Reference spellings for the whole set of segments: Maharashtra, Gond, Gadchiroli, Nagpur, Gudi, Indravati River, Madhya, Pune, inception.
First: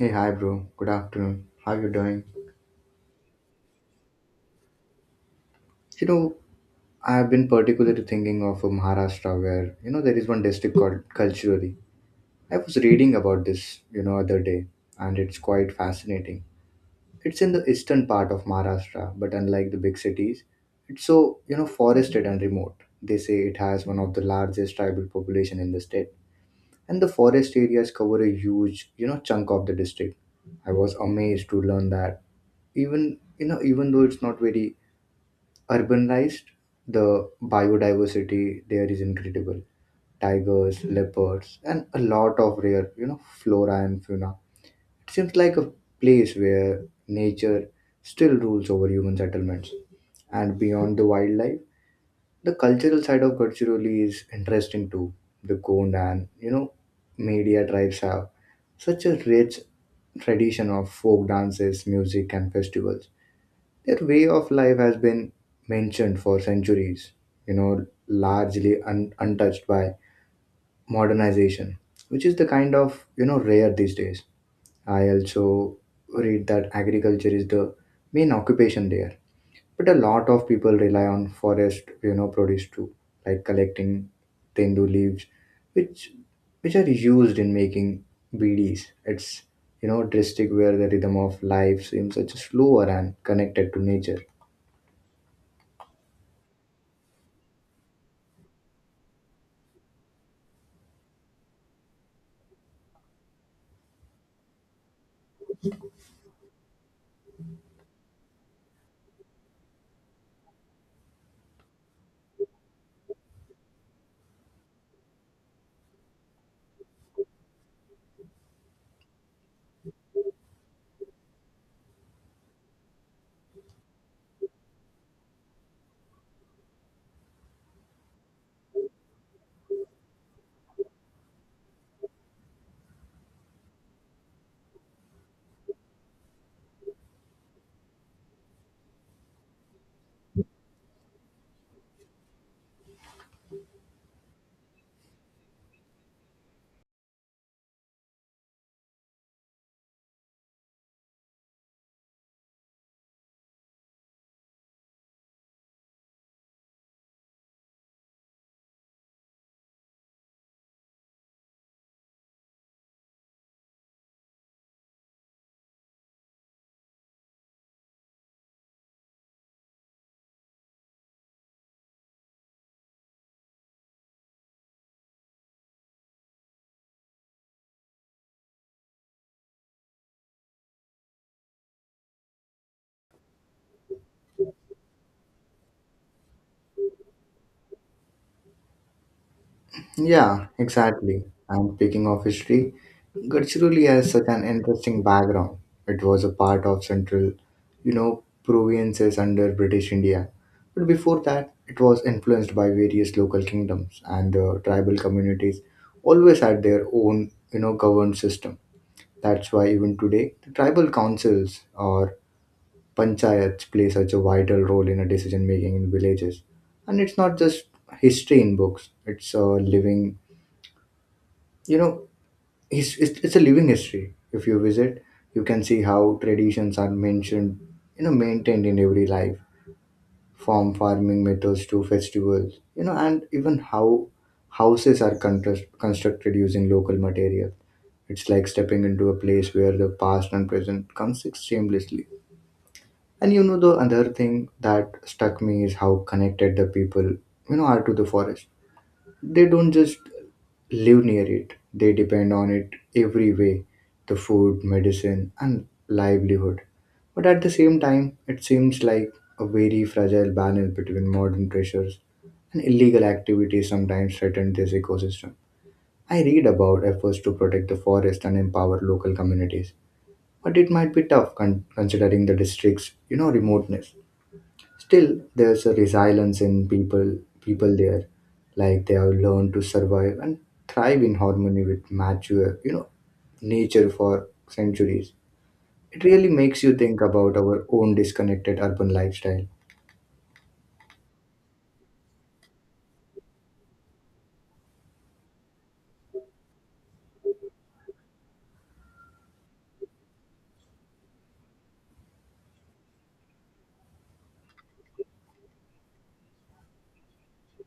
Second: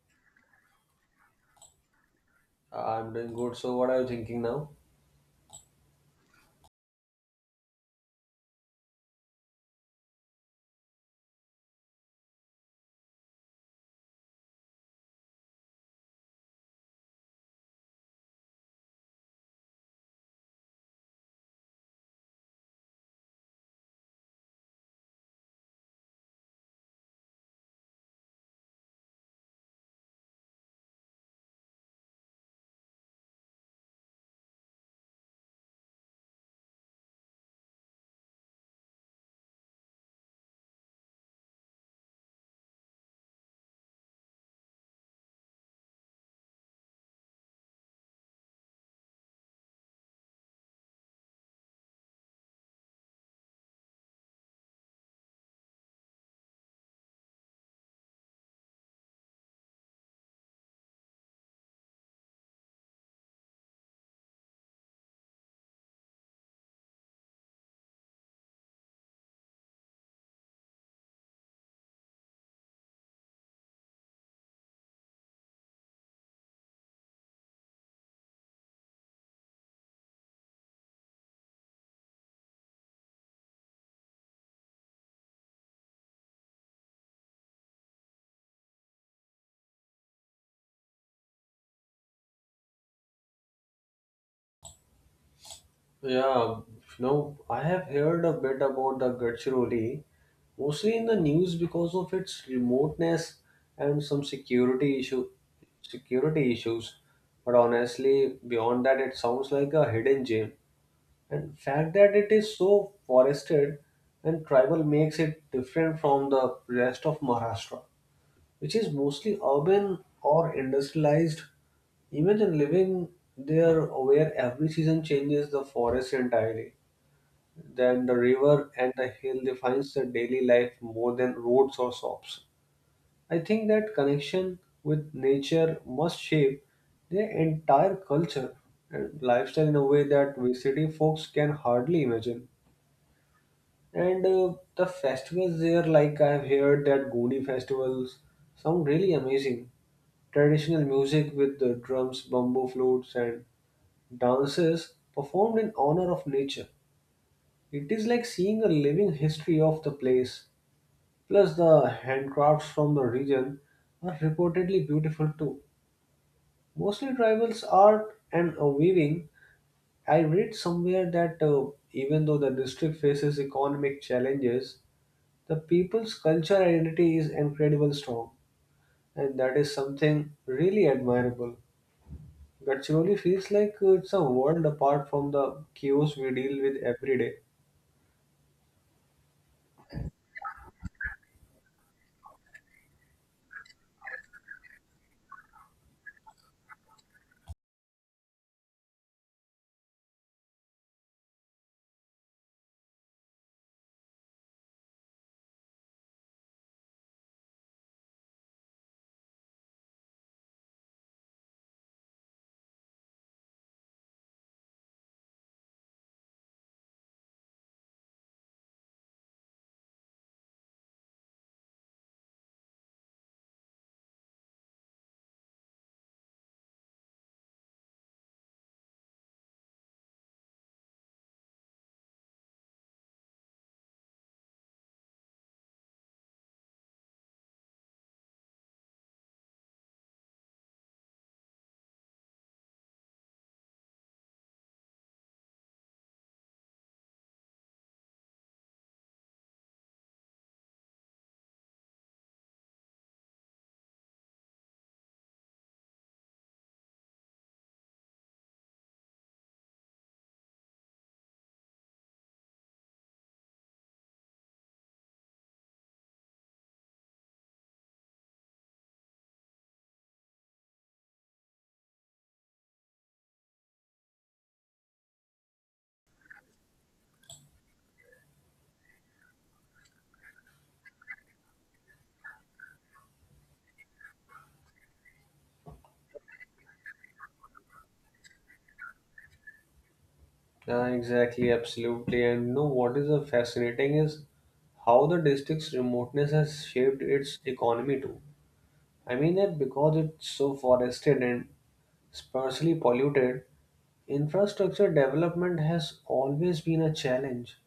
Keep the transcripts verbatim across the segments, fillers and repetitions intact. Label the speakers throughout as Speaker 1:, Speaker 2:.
Speaker 1: Hey, hi, bro. Good afternoon. How you doing?
Speaker 2: I'm doing good. So, what are you thinking now?
Speaker 1: You know, I've been particularly thinking of uh, Maharashtra, where you know there is one district called Culturally. I was reading about this, you know, other day, and it's quite fascinating. It's in the eastern part of Maharashtra, but unlike the big cities, it's so you know forested and remote. They say it has one of the largest tribal population in the state, and the forest areas cover a huge, you know, chunk of the district. I was amazed to learn that even you know even though it's not very urbanized, the biodiversity there is incredible. Tigers, leopards, and a lot of rare, you know, flora and fauna. It seems like a place where nature still rules over human settlements. And beyond the wildlife, the cultural side of Gadchiroli is interesting too. The Gond and, you know, Media tribes have such a rich tradition of folk dances, music, and festivals Their way of life has been mentioned for centuries, you know, largely un- untouched by modernization, which is the kind of, you know, rare these days. I also read that agriculture is the main occupation there, but a lot of people rely on forest, you know, produce too, like collecting tendu leaves, which which are used in making B Ds. It's you know, district where the rhythm of life seems such a slower and connected to nature.
Speaker 2: Yeah, you know, I have heard a bit about the Gadchiroli, mostly in the news because of its remoteness and some security issue, security issues. But honestly, beyond that, it sounds like a hidden gem. And fact that it is so forested and tribal makes it different from the rest of Maharashtra, which is mostly urban or industrialized. Imagine living there where every season changes the forest entirely. Then the river and the hill defines the daily life more than roads or shops. I think that connection with nature must shape their entire culture and lifestyle in a way that we city folks can hardly imagine. And uh, the festivals there, like I've heard that Gudi festivals sound really amazing. Traditional music with the drums, bamboo flutes, and dances performed in honor of nature. It is like seeing a living history of the place. Plus, the handcrafts from the region are reportedly beautiful too. Mostly tribals art and uh, weaving. I read somewhere that uh, even though the district faces economic challenges, the people's culture identity is incredibly strong, and that is something really admirable. Gadchiroli feels like uh, it's a world apart from the chaos we deal with every day.
Speaker 1: Yeah, exactly. And speaking of history, Gadchiroli has such an interesting background. It was a part of central, you know, provinces under British India. But before that, it was influenced by various local kingdoms and the tribal communities always had their own, you know, governed system. That's why even today, the tribal councils or panchayats play such a vital role in a decision making in villages. And it's not just history in books, it's a living you know his, it's, it's a living history if you visit. You can see how traditions are mentioned you know maintained in every life, from farming methods to festivals, you know and even how houses are constru- constructed using local material. It's like stepping into a place where the past and present coexist seamlessly. And you know the other thing that struck me is how connected the people you know are to the forest. They don't just live near it, they depend on it every way: the food, medicine, and livelihood. But at the same time, it seems like a very fragile balance between modern pressures and illegal activities sometimes threaten this ecosystem. I read about efforts to protect the forest and empower local communities, but it might be tough con- considering the district's, you know, remoteness. Still, there's a resilience in people people there, like they have learned to survive and thrive in harmony with mature, you know, nature for centuries. It really makes you think about our own disconnected urban lifestyle.
Speaker 2: Yeah, exactly, absolutely. And you know what is uh, fascinating is how the district's remoteness has shaped its economy too. I mean that because it's so forested and sparsely polluted, infrastructure development has always been a challenge.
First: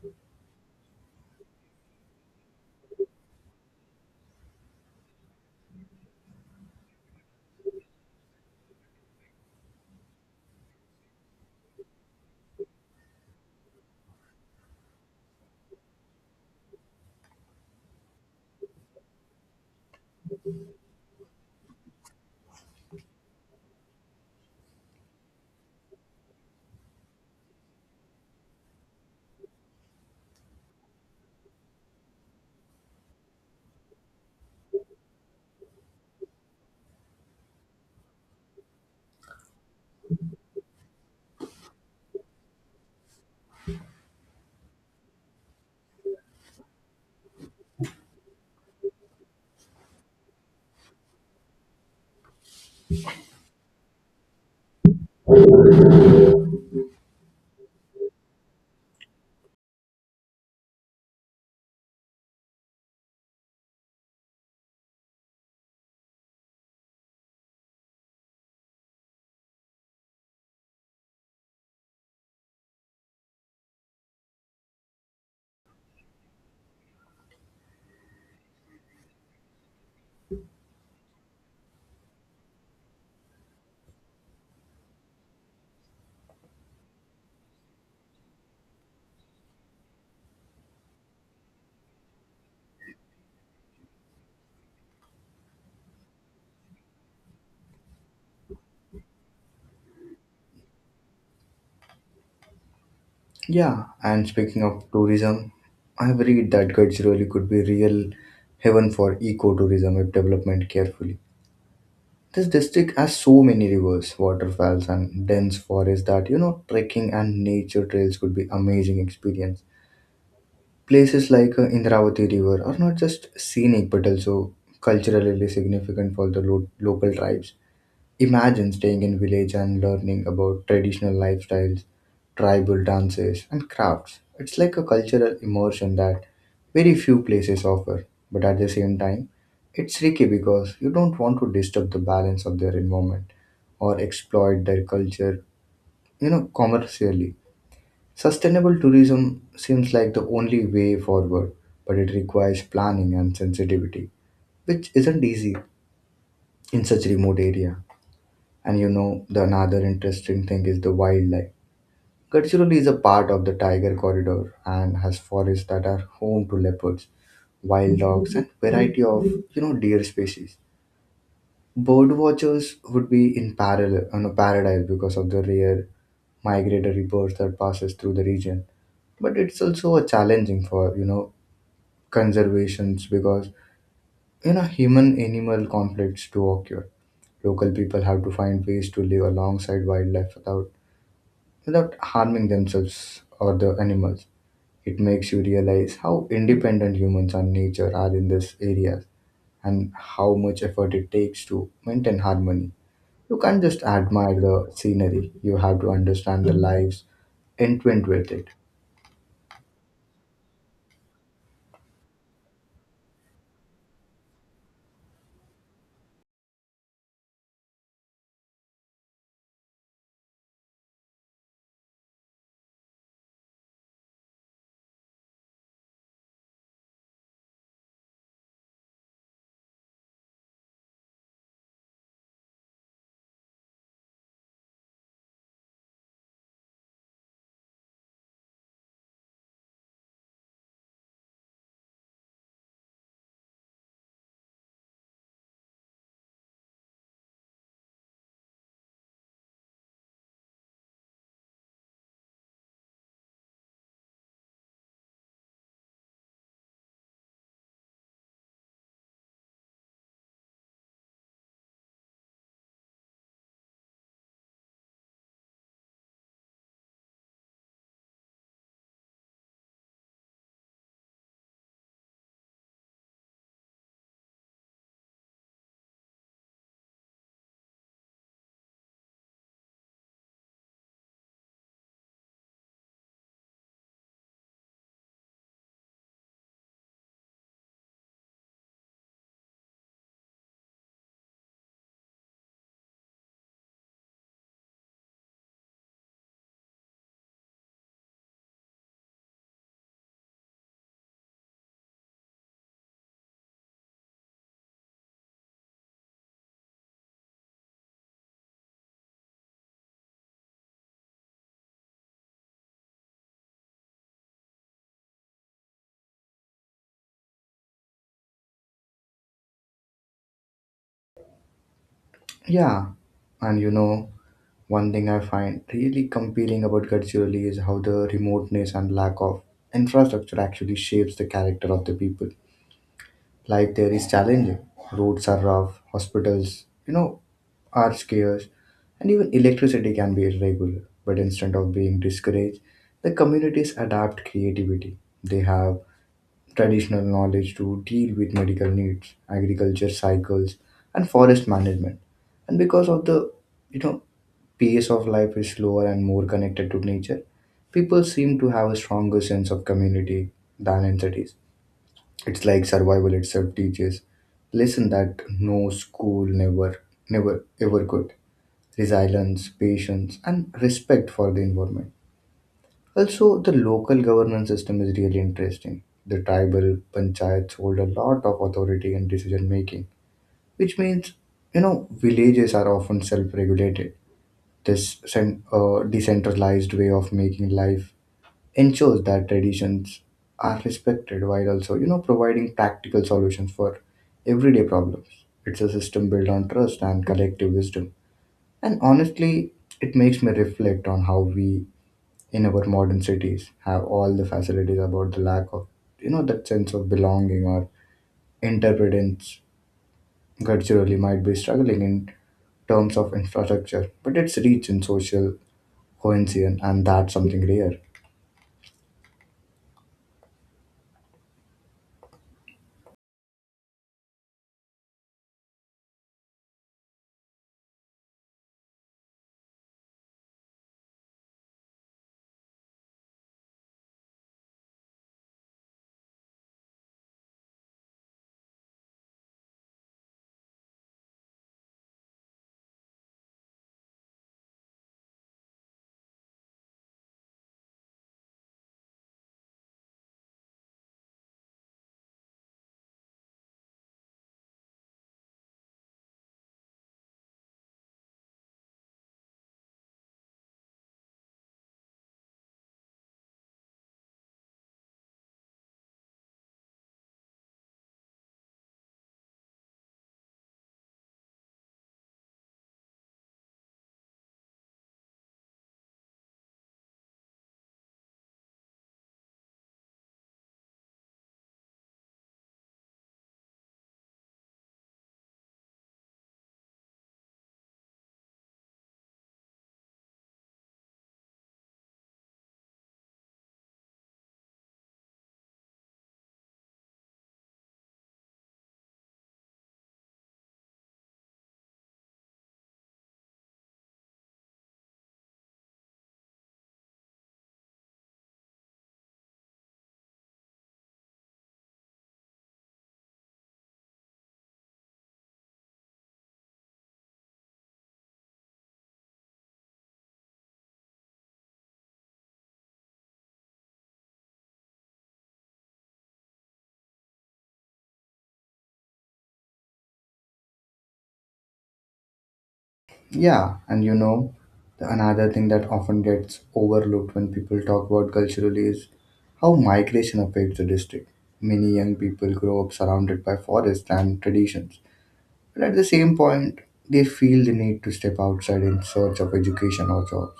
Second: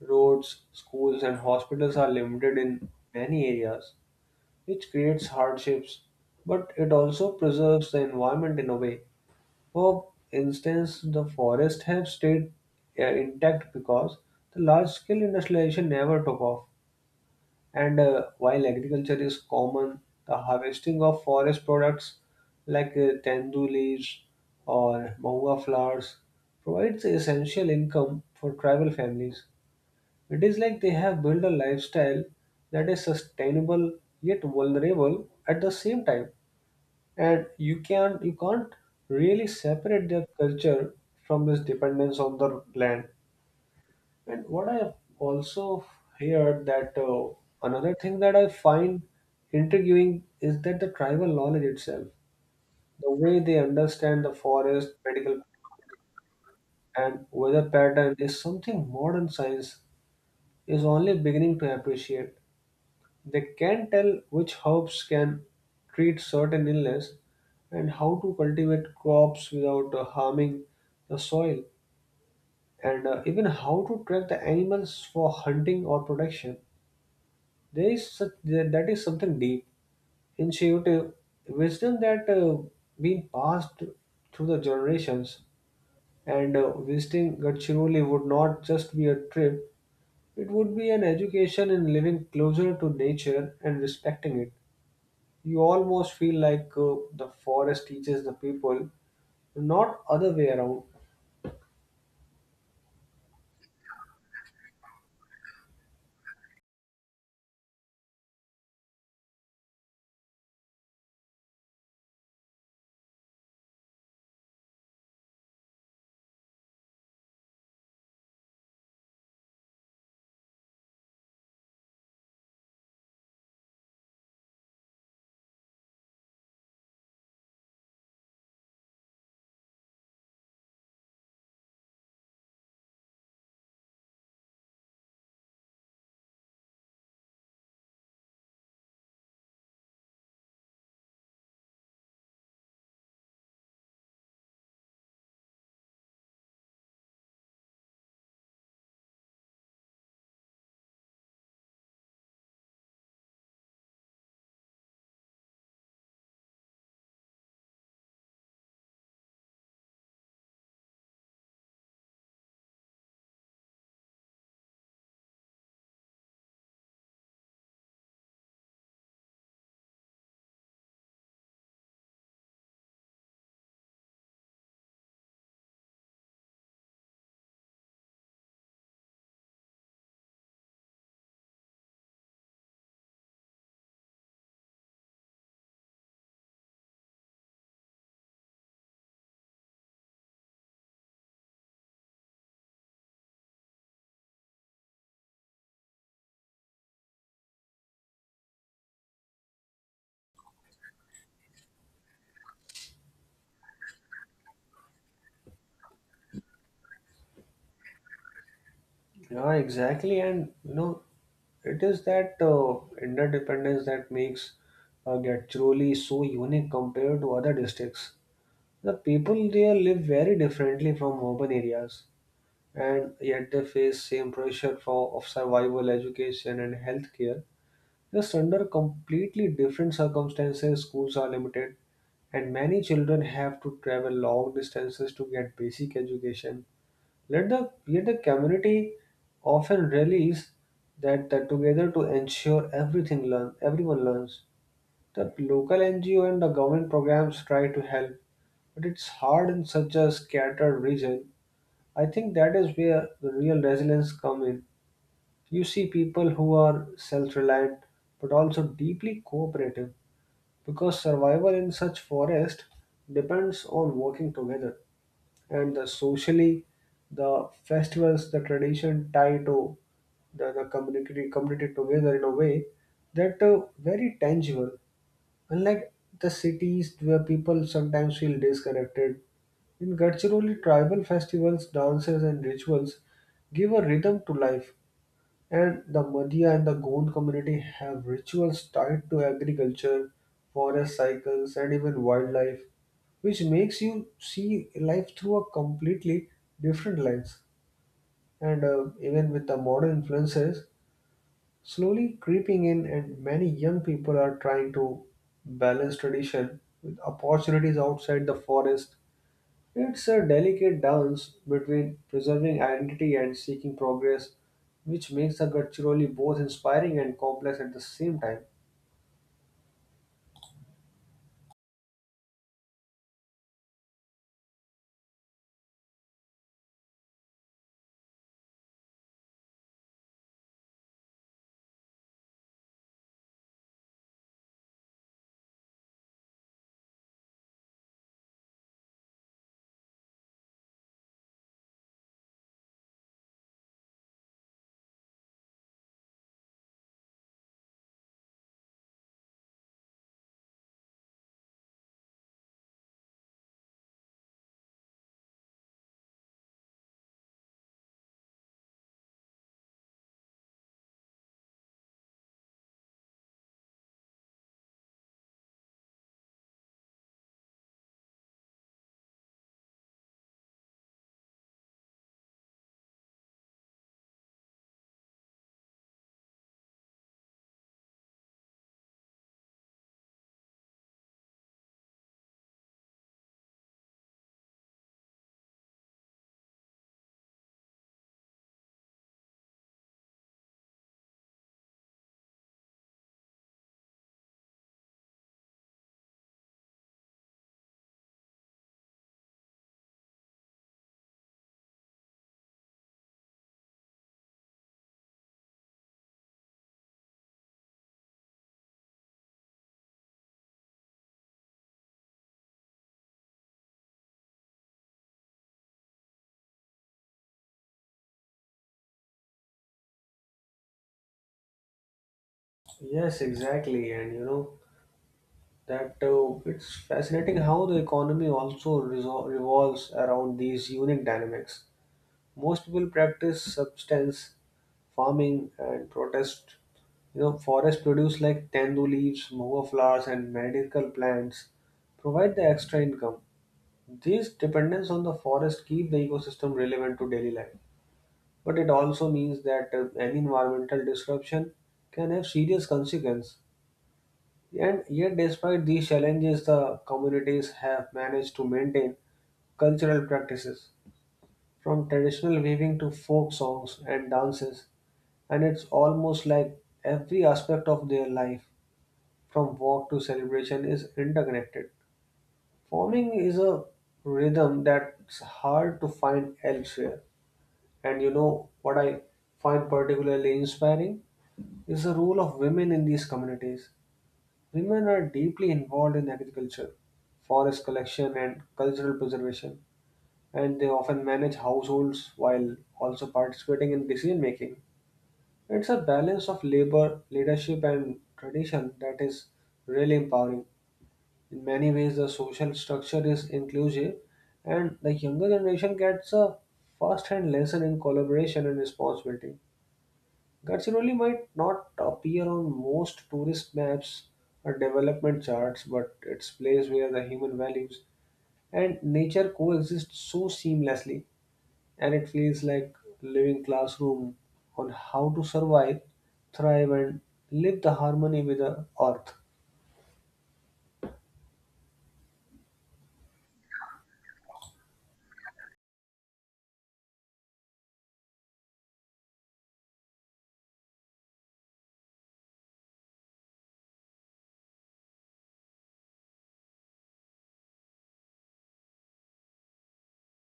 Speaker 2: Roads, schools, and hospitals are limited in many areas, which creates hardships, but it also preserves the environment in a way. For instance, the forest have stayed uh, intact because the large scale industrialization never took off. And uh, while agriculture is common, the harvesting of forest products like uh, tendu leaves or mahuwa flowers provides essential income for tribal families. It is like they have built a lifestyle that is sustainable yet vulnerable at the same time. And you can you can't really separate their culture from this dependence on the land. And what I have also heard that uh, another thing that I find intriguing is that the tribal knowledge itself, the way they understand the forest, medical, and weather pattern is something modern science is only beginning to appreciate. They can tell which herbs can treat certain illness and how to cultivate crops without uh, harming the soil, and uh, even how to track the animals for hunting or protection. There is such, there, that is something deep, intuitive wisdom that uh, been passed through the generations. And uh, visiting Gadchiroli would not just be a trip; it would be an education in living closer to nature and respecting it. You almost feel like uh, the forest teaches the people, not other way around.
Speaker 1: Yeah, and speaking of tourism, I have read that Gadchiroli could be real heaven for ecotourism if development carefully. This district has so many rivers, waterfalls, and dense forests that you know trekking and nature trails could be amazing experience. Places like uh, Indravati River are not just scenic but also culturally significant for the lo- local tribes. Imagine staying in village and learning about traditional lifestyles, tribal dances, and crafts. It's like a cultural immersion that very few places offer, but at the same time, it's tricky because you don't want to disturb the balance of their environment or exploit their culture, you know, commercially. Sustainable tourism seems like the only way forward, but it requires planning and sensitivity, which isn't easy in such remote area. And you know, the another interesting thing is the wildlife. Gadchiroli is a part of the tiger corridor and has forests that are home to leopards, wild dogs, and variety of you know deer species. Bird watchers would be in parallel on a paradise because of the rare migratory birds that passes through the region, but it's also a challenging for you know conservations, because you know human animal conflicts do occur. Local people have to find ways to live alongside wildlife without without harming themselves or the animals. It makes you realize how independent humans and nature are in this area, and how much effort it takes to maintain harmony. You can't just admire the scenery, you have to understand the lives entwined with it.
Speaker 2: Yeah, exactly. And you know, it is that uh, interdependence that makes uh, Gadchiroli so unique compared to other districts. The people there live very differently from urban areas, and yet they face same pressure for of survival, education, and healthcare. Just under completely different circumstances, schools are limited, and many children have to travel long distances to get basic education let the yet the community often relies that, that together to ensure everything learn everyone learns. The local N G O and the government programs try to help, but it's hard in such a scattered region. I think that is where the real resilience come in. You see people who are self-reliant but also deeply cooperative because survival in such forest depends on working together, and the socially, the festivals, the tradition tie to the, the community community together in a way that uh, very tangible, unlike the cities where people sometimes feel disconnected. In Gadchiroli tribal festivals, dances and rituals give a rhythm to life, and the Madhya and the Gond community have rituals tied to agriculture, forest cycles, and even wildlife, which makes you see life through a completely different lens. And uh, even with the modern influences slowly creeping in, and many young people are trying to balance tradition with opportunities outside the forest, it's a delicate dance between preserving identity and seeking progress, which makes the culturally both inspiring and complex at the same time.
Speaker 1: Yeah, and you know, one thing I find really compelling about Gadchiroli is how the remoteness and lack of infrastructure actually shapes the character of the people. Life there is challenging. Roads are rough, hospitals, you know, are scarce, and even electricity can be irregular. But instead of being discouraged, the communities adapt creativity. They have traditional knowledge to deal with medical needs, agriculture cycles, and forest management. And because of the you know pace of life is slower and more connected to nature, people seem to have a stronger sense of community than in cities. It's like survival itself teaches lesson that no school never never ever could. Resilience, patience, and respect for the environment. Also, the local governance system is really interesting. The tribal panchayats hold a lot of authority in decision making, which means, you know, villages are often self regulated. This cen- uh, decentralized way of making life ensures that traditions are respected while also, you know, providing practical solutions for everyday problems. It's a system built on trust and collective wisdom. And honestly, it makes me reflect on how we in our modern cities have all the facilities about the lack of you know that sense of belonging or interdependence. Culturally might be struggling in terms of infrastructure, but it's rich in social cohesion, and that's something rare.
Speaker 2: Yes, exactly, and you know that uh, it's fascinating how the economy also resol- revolves around these unique dynamics. Most people practice substance farming and protest, you know, forest produce like tandu leaves, moha flowers, and medical plants provide the extra income. These dependence on the forest keep the ecosystem relevant to daily life, but it also means that uh, any environmental disruption can have serious consequences. And yet, despite these challenges, the communities have managed to maintain cultural practices, from traditional weaving to folk songs and dances, and it's almost like every aspect of their life, from walk to celebration, is interconnected. Farming is a rhythm that's hard to find elsewhere. And you know what I find particularly inspiring is the role of women in these communities. Women are deeply involved in agriculture, forest collection, and cultural preservation, and they often manage households while also participating in decision making. It's a balance of labor, leadership, and tradition that is really empowering. In many ways, the social structure is inclusive, and the younger generation gets a first hand lesson in collaboration and responsibility. Gadchiroli might not appear on most tourist maps or development charts, but it's place where the human values and nature coexist so seamlessly, and it feels like living classroom on how to survive, thrive, and live the harmony with the earth.
Speaker 1: Yeah, and you know the another thing that often gets overlooked when people talk about culturally is how migration affects the district. Many young people grow up surrounded by forests and traditions. But at the same point, they feel the need to step outside in search of education or jobs.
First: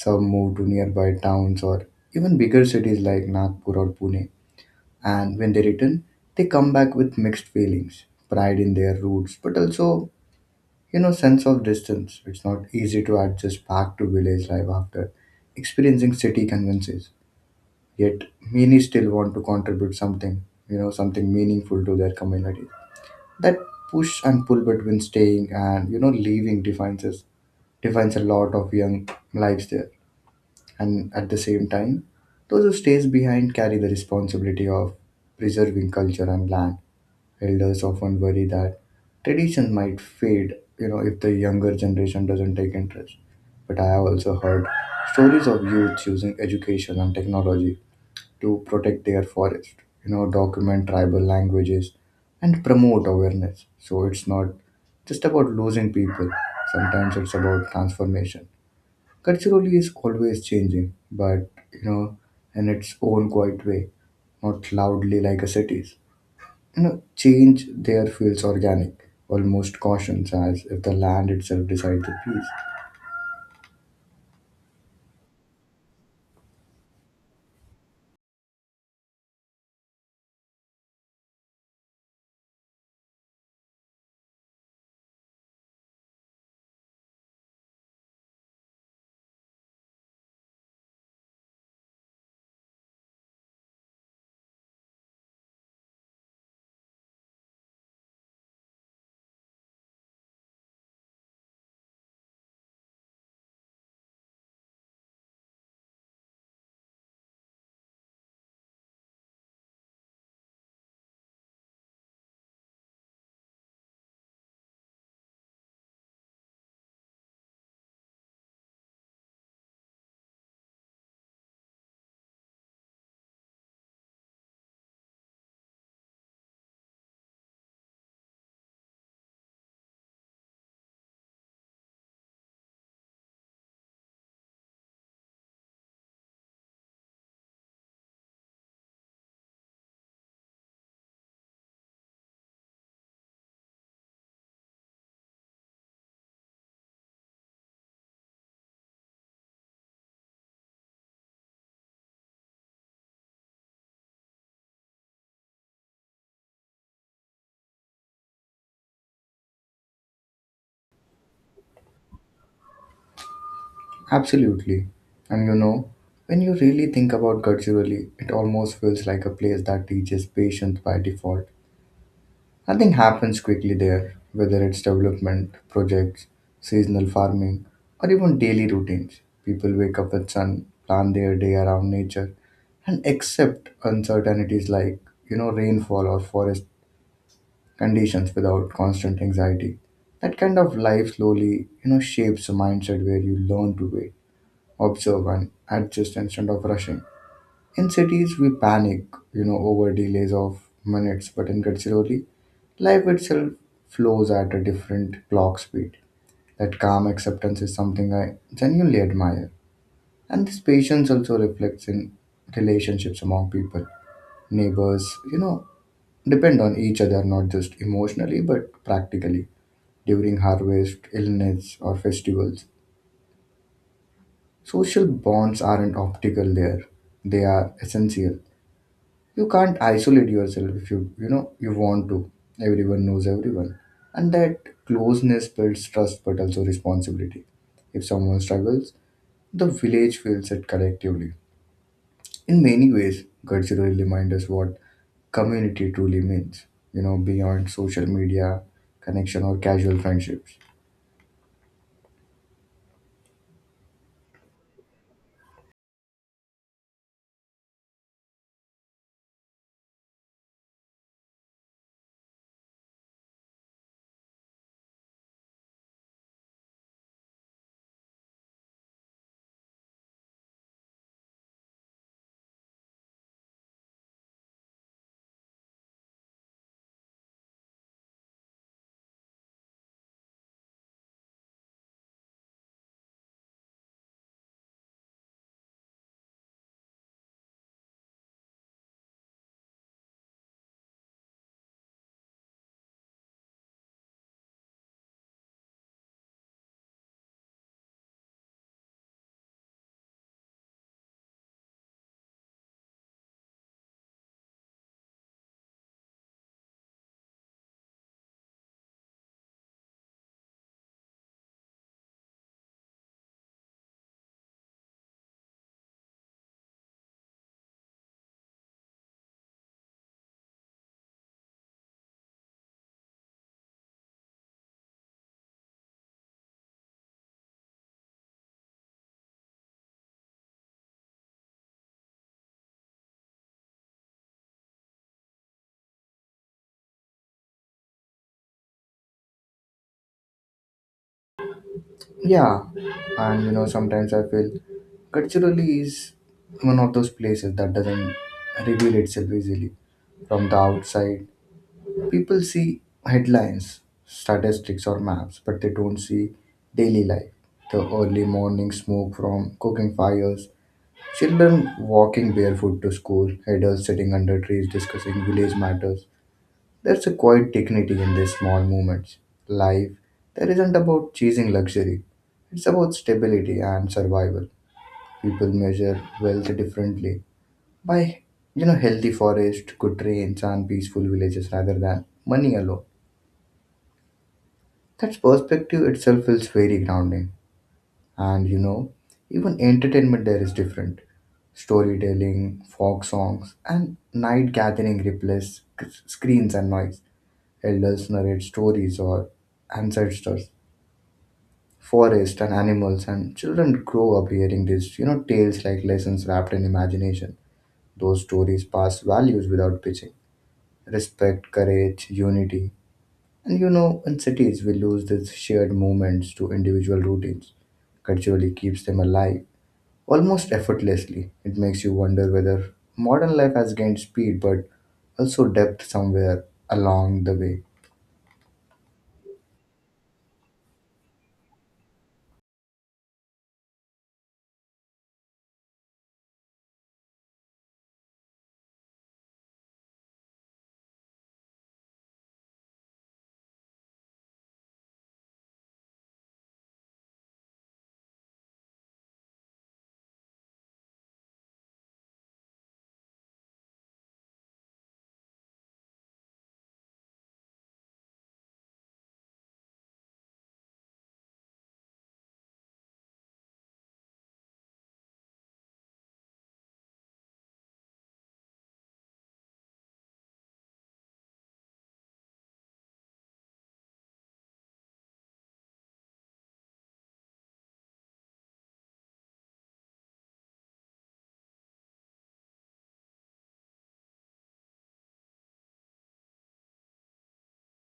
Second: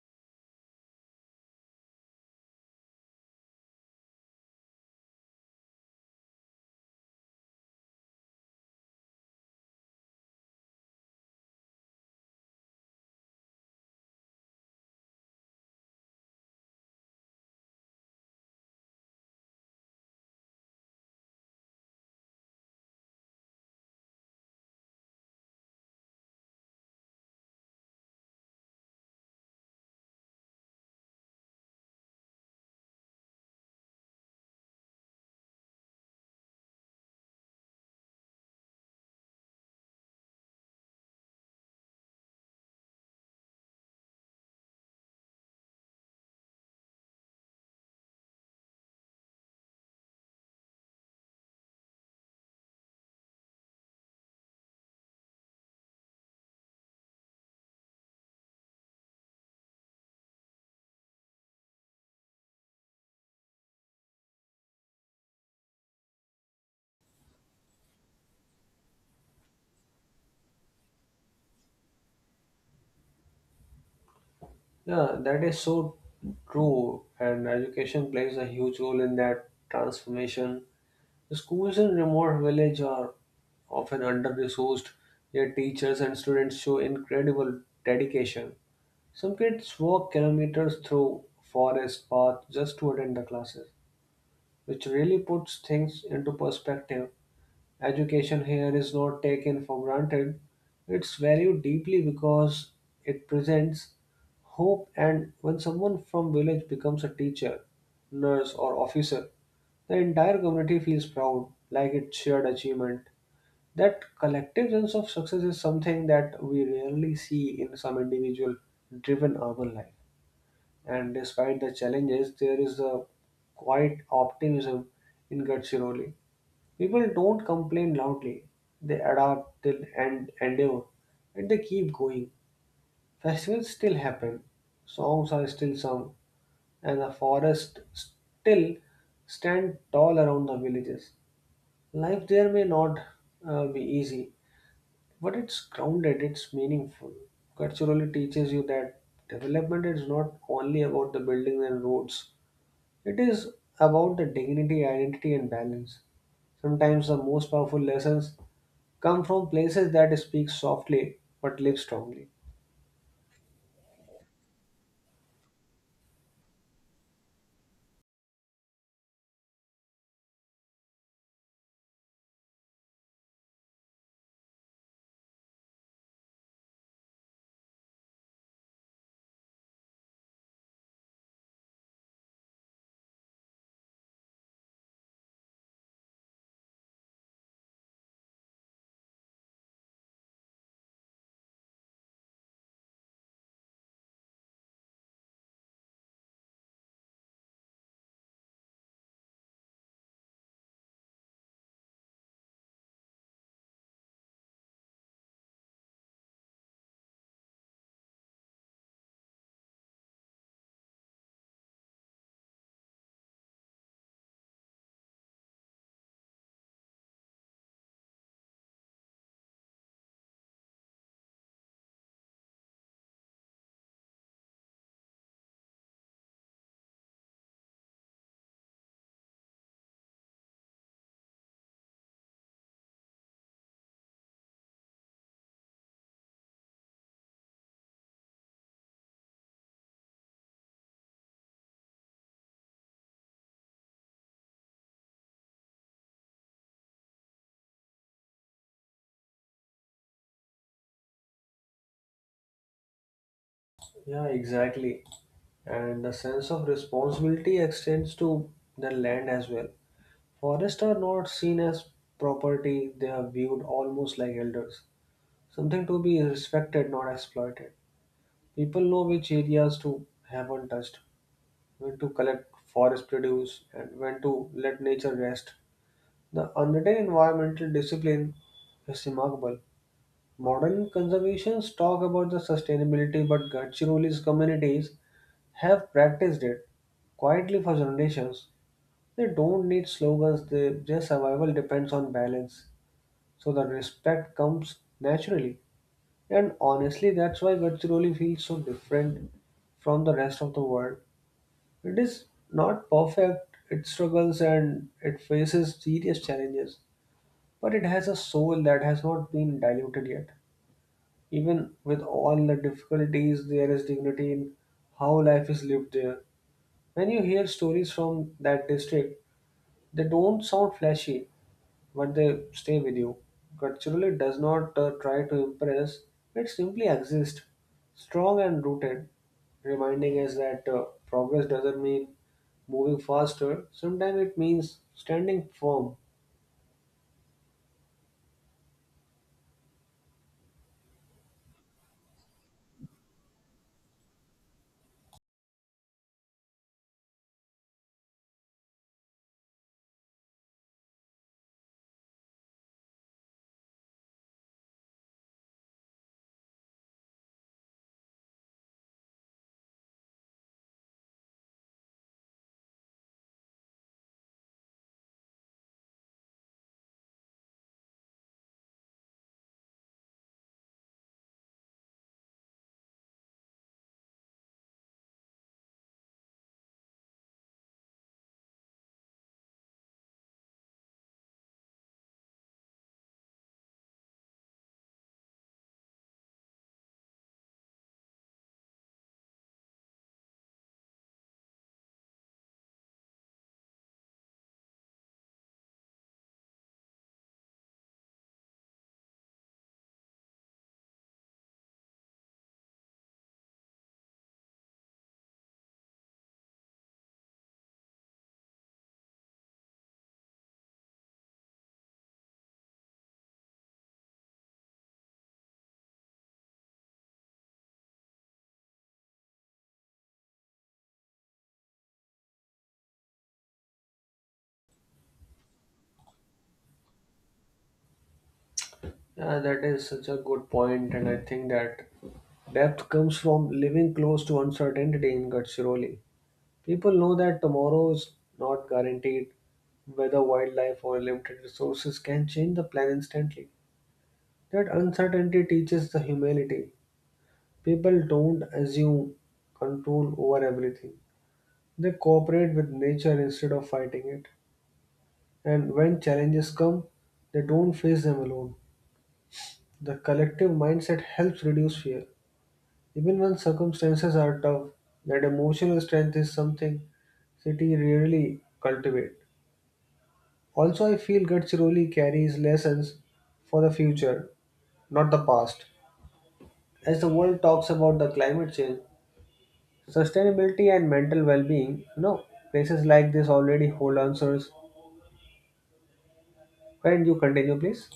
Speaker 1: Some move to nearby towns or even bigger cities like Nagpur or Pune. And when they return, they come back with mixed feelings, pride in their roots, but also, you know, sense of distance. It's not easy to adjust back to village life after experiencing city conventions. Yet many still want to contribute something, you know, something meaningful to their communities. That push and pull between staying and you know leaving defines us defines a lot of young lives there. And at the same time, those who stays behind carry the responsibility of preserving culture and land. Elders often worry that tradition might fade you know if the younger generation doesn't take interest. But I have also heard stories of youth using education and technology to protect their forest, you know, document tribal languages, and promote awareness. So it's not just about losing people. Sometimes it's about transformation. Culturally is always changing, but you know, in its own quiet way, not loudly like a cities. You know, change there feels organic, almost cautious, as if the land itself decides the peace.
Speaker 2: Yeah, that is so true, and education plays a huge role in that transformation. The schools in remote villages are often under-resourced, yet teachers and students show incredible dedication. Some kids walk kilometers through forest paths just to attend the classes, which really puts things into perspective. Education here is not taken for granted. It's valued deeply because it presents hope, and when someone from village becomes a teacher, nurse or officer, the entire community feels proud, like it's shared achievement. That collective sense of success is something that we rarely see in some individual driven urban life. And despite the challenges, there is a quiet optimism in Gadchiroli. People don't complain loudly. They adapt till and endeavor, and they keep going. Festivals still happen, songs are still sung, and the forest still stand tall around the villages. Life there may not uh, be easy, but it's grounded, it's meaningful. Culturally teaches you that development is not only about the buildings and roads. It is about the dignity, identity, and balance. Sometimes the most powerful lessons come from places that speak softly but live strongly.
Speaker 1: Absolutely. And you know, when you really think about Gadchiroli, it almost feels like a place that teaches patience by default. Nothing happens quickly there, whether it's development, projects, seasonal farming, or even daily routines. People wake up with sun, plan their day around nature, and accept uncertainties like, you know, rainfall or forest conditions without constant anxiety. That kind of life slowly, you know, shapes a mindset where you learn to wait, observe, and adjust instead of rushing. In cities, we panic, you know, over delays of minutes, but in Gadchiroli, life itself flows at a different clock speed. That calm acceptance is something I genuinely admire. And this patience also reflects in relationships among people. Neighbors, you know, depend on each other not just emotionally but practically during harvest, illness, or festivals. Social bonds aren't optical there, they are essential. You can't isolate yourself if you you know you want to. Everyone knows everyone, and that closeness builds trust but also responsibility. If someone struggles, the village feels it collectively. In many ways, cultural reminds us what community truly means, you know beyond social media connection or casual friendships.
Speaker 2: Yeah, exactly. And the sense of responsibility extends to the land as well. Forests are not seen as property, they are viewed almost like elders, something to be respected, not exploited. People know which areas to have untouched, when to collect forest produce, and when to let nature rest. The unwritten environmental discipline is remarkable. Modern conservationists talk about the sustainability, but Gadchiroli's communities have practiced it quietly for generations. They don't need slogans, they, their survival depends on balance. So the respect comes naturally. And honestly, that's why Gadchiroli feels so different from the rest of the world. It is not perfect, it struggles and it faces serious challenges, but it has a soul that has not been diluted yet. Even with all the difficulties, there is dignity in how life is lived there. When you hear stories from that district, they don't sound flashy, but they stay with you. Culturally, it does not uh, try to impress, it simply exists, strong and rooted, reminding us that uh, progress doesn't mean moving faster, sometimes it means standing firm.
Speaker 1: Yeah, and you know sometimes I feel culturally is one of those places that doesn't reveal itself easily from the outside. People see headlines, statistics, or maps, but they don't see daily life. The early morning smoke from cooking fires, children walking barefoot to school, adults sitting under trees discussing village matters. There's a quiet dignity in these small moments. Life that isn't about chasing luxury, it's about stability and survival. People measure wealth differently, by you know healthy forest, good rains, and peaceful villages rather than money alone. That perspective itself feels very grounding. And you know, even entertainment there is different. Storytelling, folk songs, and night gathering replace sc- screens and noise. Elders narrate stories or ancestors, forest and animals, and children grow up hearing these, you know, tales like lessons wrapped in imagination. Those stories pass values without pitching. Respect, courage, unity, And you know, in cities, we lose these shared moments to individual routines. Culturally keeps them alive almost effortlessly. It makes you wonder whether modern life has gained speed but also depth somewhere along the way.
Speaker 2: Yeah, that is such a good point, and I think that depth comes from living close to uncertainty in Gadchiroli. People know that tomorrow is not guaranteed, whether wildlife or limited resources can change the plan instantly. That uncertainty teaches the humility. People don't assume control over everything. They cooperate with nature instead of fighting it. And when challenges come, they don't face them alone. The collective mindset helps reduce fear. Even when circumstances are tough, that emotional strength is something city rarely cultivate. Also, I feel Gadchiroli carries lessons for the future, not the past. As the world talks about the climate change, sustainability and mental well-being, you know, places like this already hold answers. Can you continue, please?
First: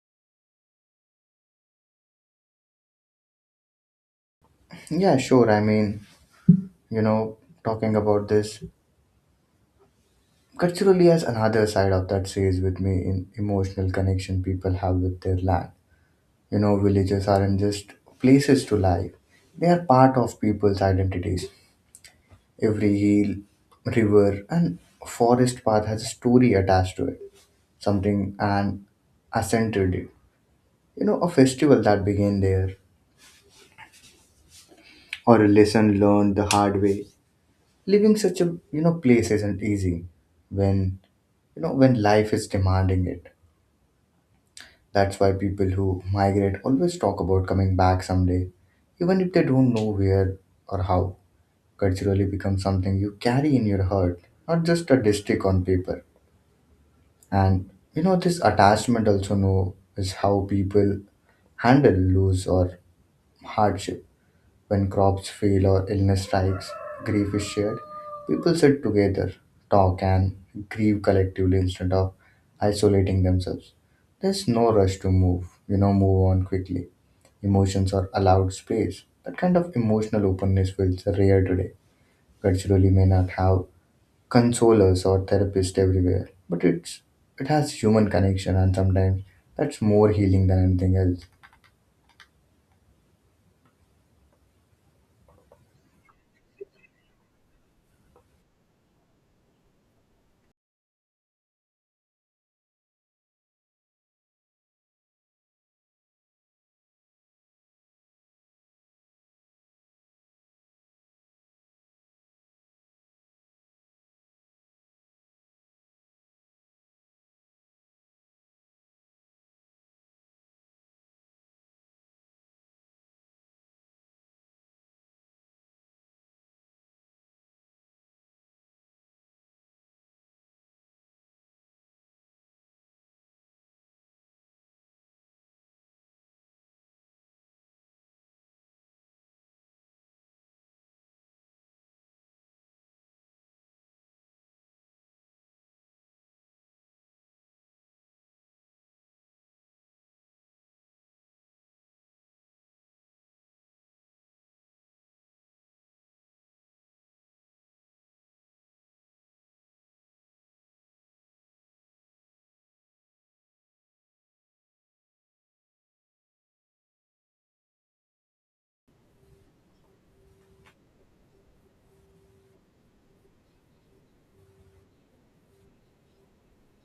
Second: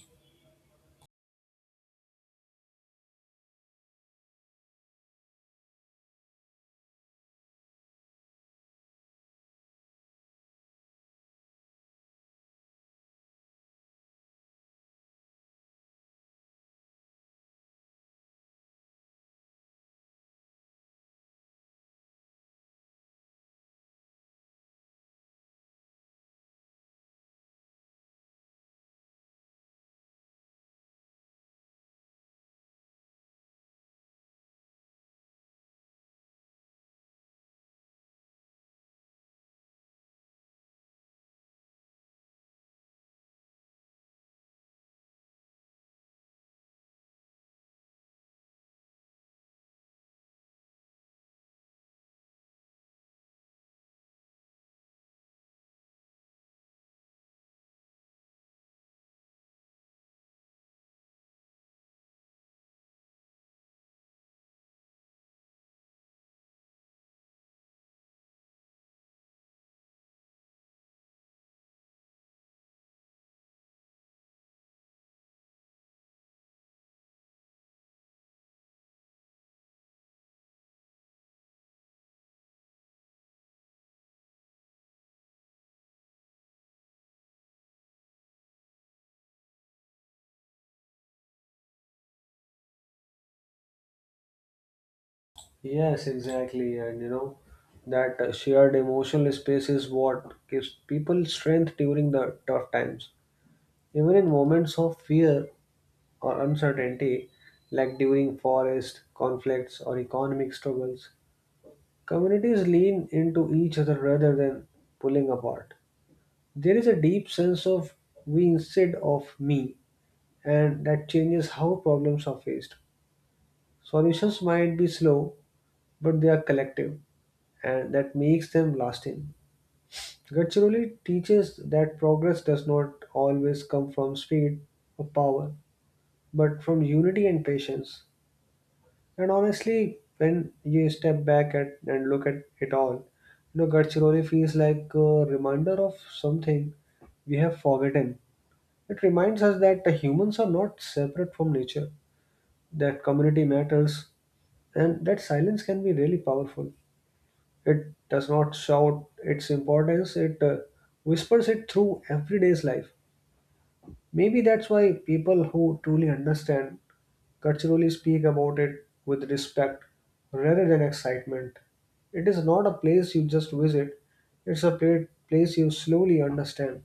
Speaker 1: Yeah, sure. I mean, you know, talking about this culturally has another side of that stays with me in emotional connection people have with their land. You know, villages aren't just places to live; they are part of people's identities. Every hill, river, and forest path has a story attached to it, something and ascender did. You know, a festival that began there, or a lesson learned the hard way. Living such a you know place isn't easy when you know when life is demanding it. That's why people who migrate always talk about coming back someday, even if they don't know where or how. Culturally becomes something you carry in your heart, not just a district on paper. And you know, this attachment also know is how people handle loss or hardship. When crops fail or illness strikes, grief is shared. People sit together, talk, and grieve collectively instead of isolating themselves. There's no rush to move, you know, move on quickly. Emotions are allowed space. That kind of emotional openness feels rare today. Culturally, may not have consolers or therapists everywhere, but it's it has human connection, and sometimes that's more healing than anything else.
Speaker 2: Yes, exactly. And you know, that uh, shared emotional space is what gives people strength during the tough times. Even in moments of fear, or uncertainty, like during forest conflicts or economic struggles, communities lean into each other rather than pulling apart. There is a deep sense of we instead of me, and that changes how problems are faced. Solutions might be slow, but they are collective, and that makes them lasting. Culturally teaches that progress does not always come from speed or power, but from unity and patience. And honestly, when you step back at and look at it all, you know, Gadchiroli feels like a reminder of something we have forgotten. It reminds us that the humans are not separate from nature, that community matters, and that silence can be really powerful. It does not shout its importance, it uh, whispers it through everyday's life. Maybe that's why people who truly understand culturally speak about it with respect rather than excitement. It is not a place you just visit, it's a pla- place you slowly understand.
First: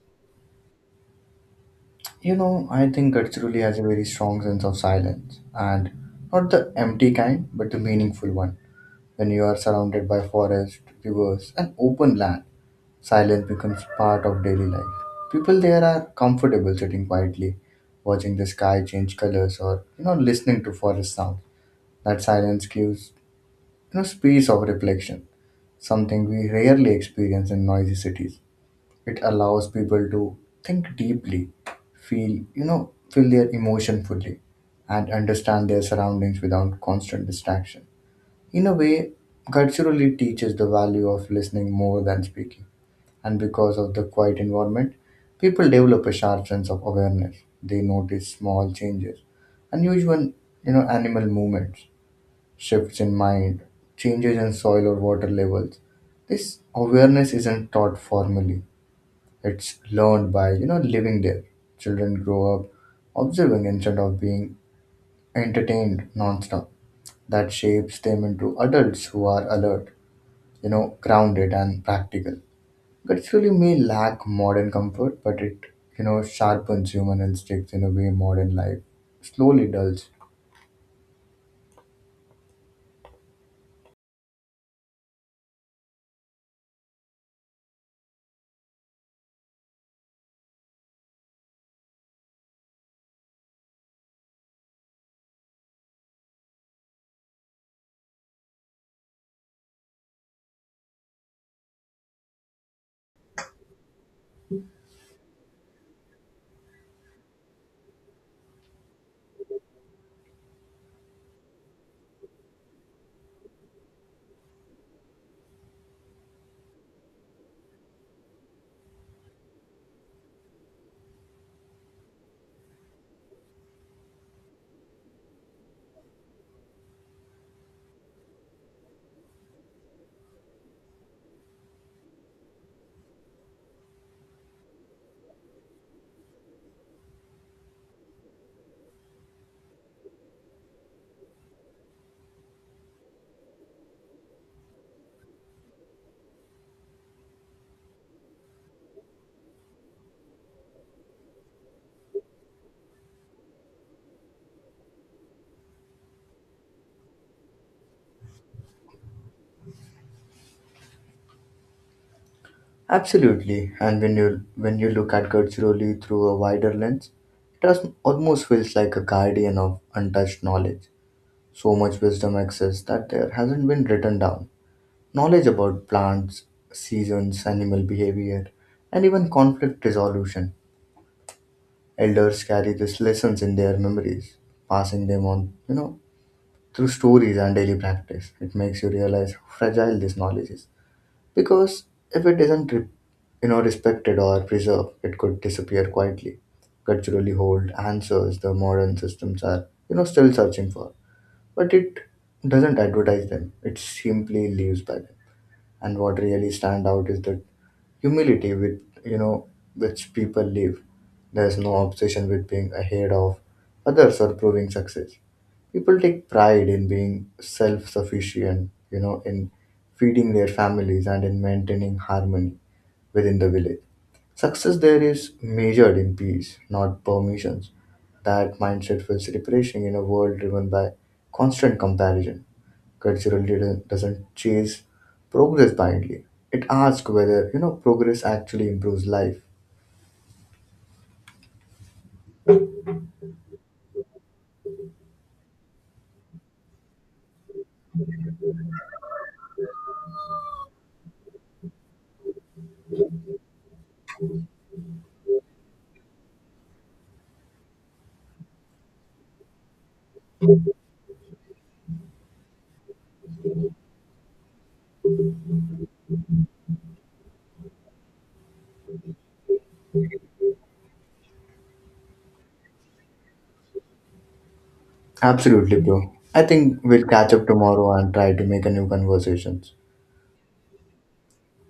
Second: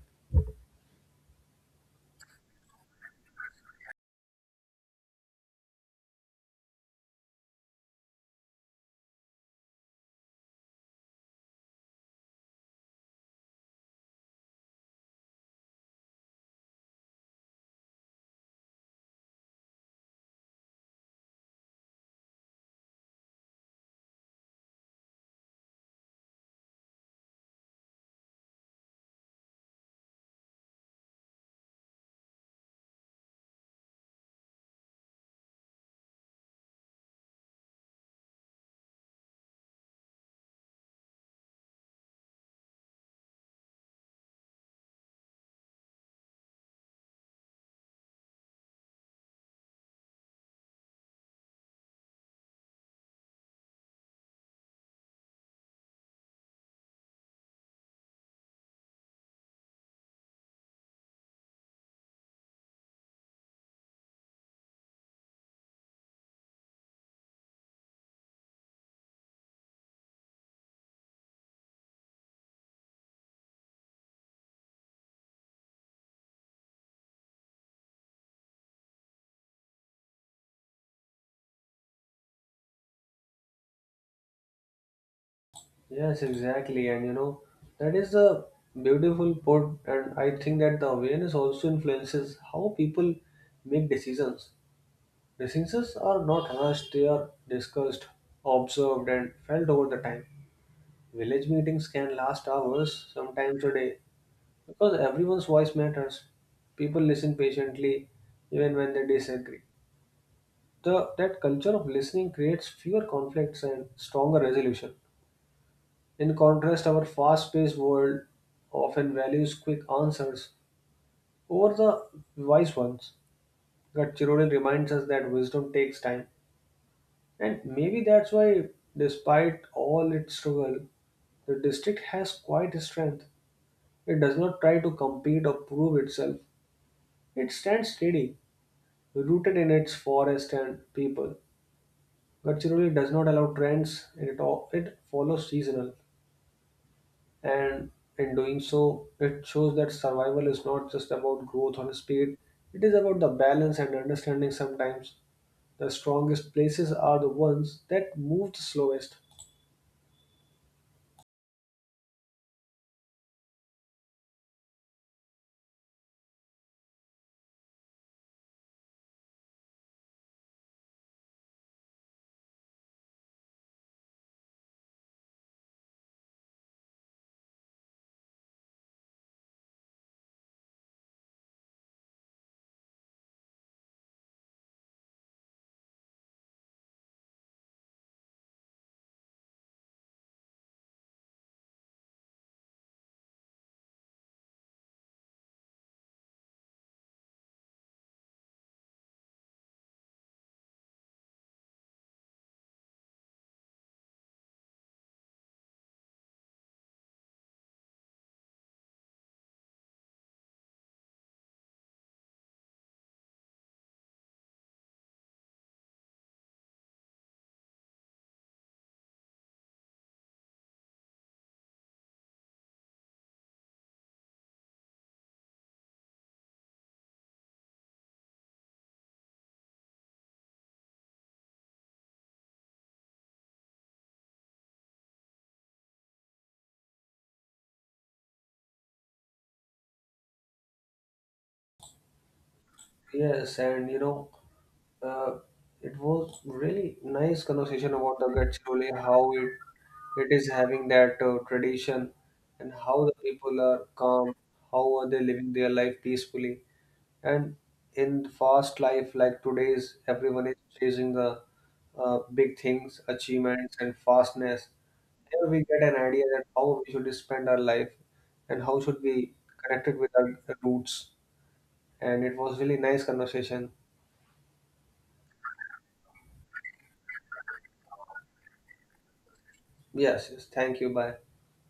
Speaker 1: You know, I think Gadchiroli has a very strong sense of silence, and not the empty kind, but the meaningful one. When you are surrounded by forest, rivers, and open land, silence becomes part of daily life. People there are comfortable sitting quietly, watching the sky change colors, or you know, listening to forest sound. That silence gives you know space of reflection something we rarely experience in noisy cities. It allows people to think deeply, feel, you know, feel their emotion fully, and understand their surroundings without constant distraction. In a way, culturally teaches the value of listening more than speaking. And because of the quiet environment, people develop a sharp sense of awareness. They notice small changes, unusual, you know, animal movements shifts in mind, changes in soil or water levels. This awareness isn't taught formally. It's learned by, you know, living there. Children grow up observing instead of being entertained nonstop. That shapes them into adults who are alert, you know, grounded and practical. Culturally may lack modern comfort, but it, you know, sharpens human instincts in a way modern life slowly dulls.
Speaker 2: Yes, exactly. And you know, that is the beautiful part. And I think that the awareness also influences how people make decisions. Decisions are not rushed, they are discussed, observed, and felt over the time. Village meetings can last hours, sometimes a day, because everyone's voice matters. People listen patiently even when they disagree. The, that culture of listening creates fewer conflicts and stronger resolution. In contrast, our fast paced world often values quick answers over the wise ones. But Chirodil reminds us that wisdom takes time. And maybe that's why, despite all its struggle, the district has quite a strength. It does not try to compete or prove itself. It stands steady rooted in its forest and people. Gadchiroli does not allow trends, and it, all, it follows seasonal. And in doing so, it shows that survival is not just about growth or speed, it is about the balance and understanding sometimes. The strongest places are the ones that move the slowest.
Speaker 1: Absolutely. And when you when you look at culturally through a wider lens, it has almost feels like a guardian of untouched knowledge. So much wisdom exists that there hasn't been written down. Knowledge about plants, seasons, animal behavior, and even conflict resolution. Elders carry these lessons in their memories, passing them on, you know, through stories and daily practice. It makes you realize how fragile this knowledge is because if it isn't re- you know respected or preserved, it could disappear quietly. Culturally hold answers the modern systems are you know still searching for, but it doesn't advertise them. It simply lives by them. And what really stand out is the humility with you know which people live. There's no obsession with being ahead of others or proving success. People take pride in being self-sufficient, you know, in feeding their families and in maintaining harmony within the village. Success there is measured in peace, not permissions. That mindset feels refreshing in a world driven by constant comparison. Cultural leader doesn't chase progress blindly. It asks whether you know progress actually improves life.
Speaker 2: Yes, and you know, uh, it was really nice conversation about the Gadchiroli, how it it is having that uh, tradition, and how the people are calm, how are they living their life peacefully, and in fast life like today's, everyone is chasing the uh, big things, achievements, and fastness. Here we get an idea that how we should spend our life, and how should we connect it with our roots, and it was really nice conversation.
Speaker 1: Absolutely, bro. I think we'll catch up tomorrow and try to make a new conversations.
Speaker 2: Yes, yes. Thank you. Bye.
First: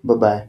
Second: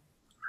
Speaker 1: Bye bye.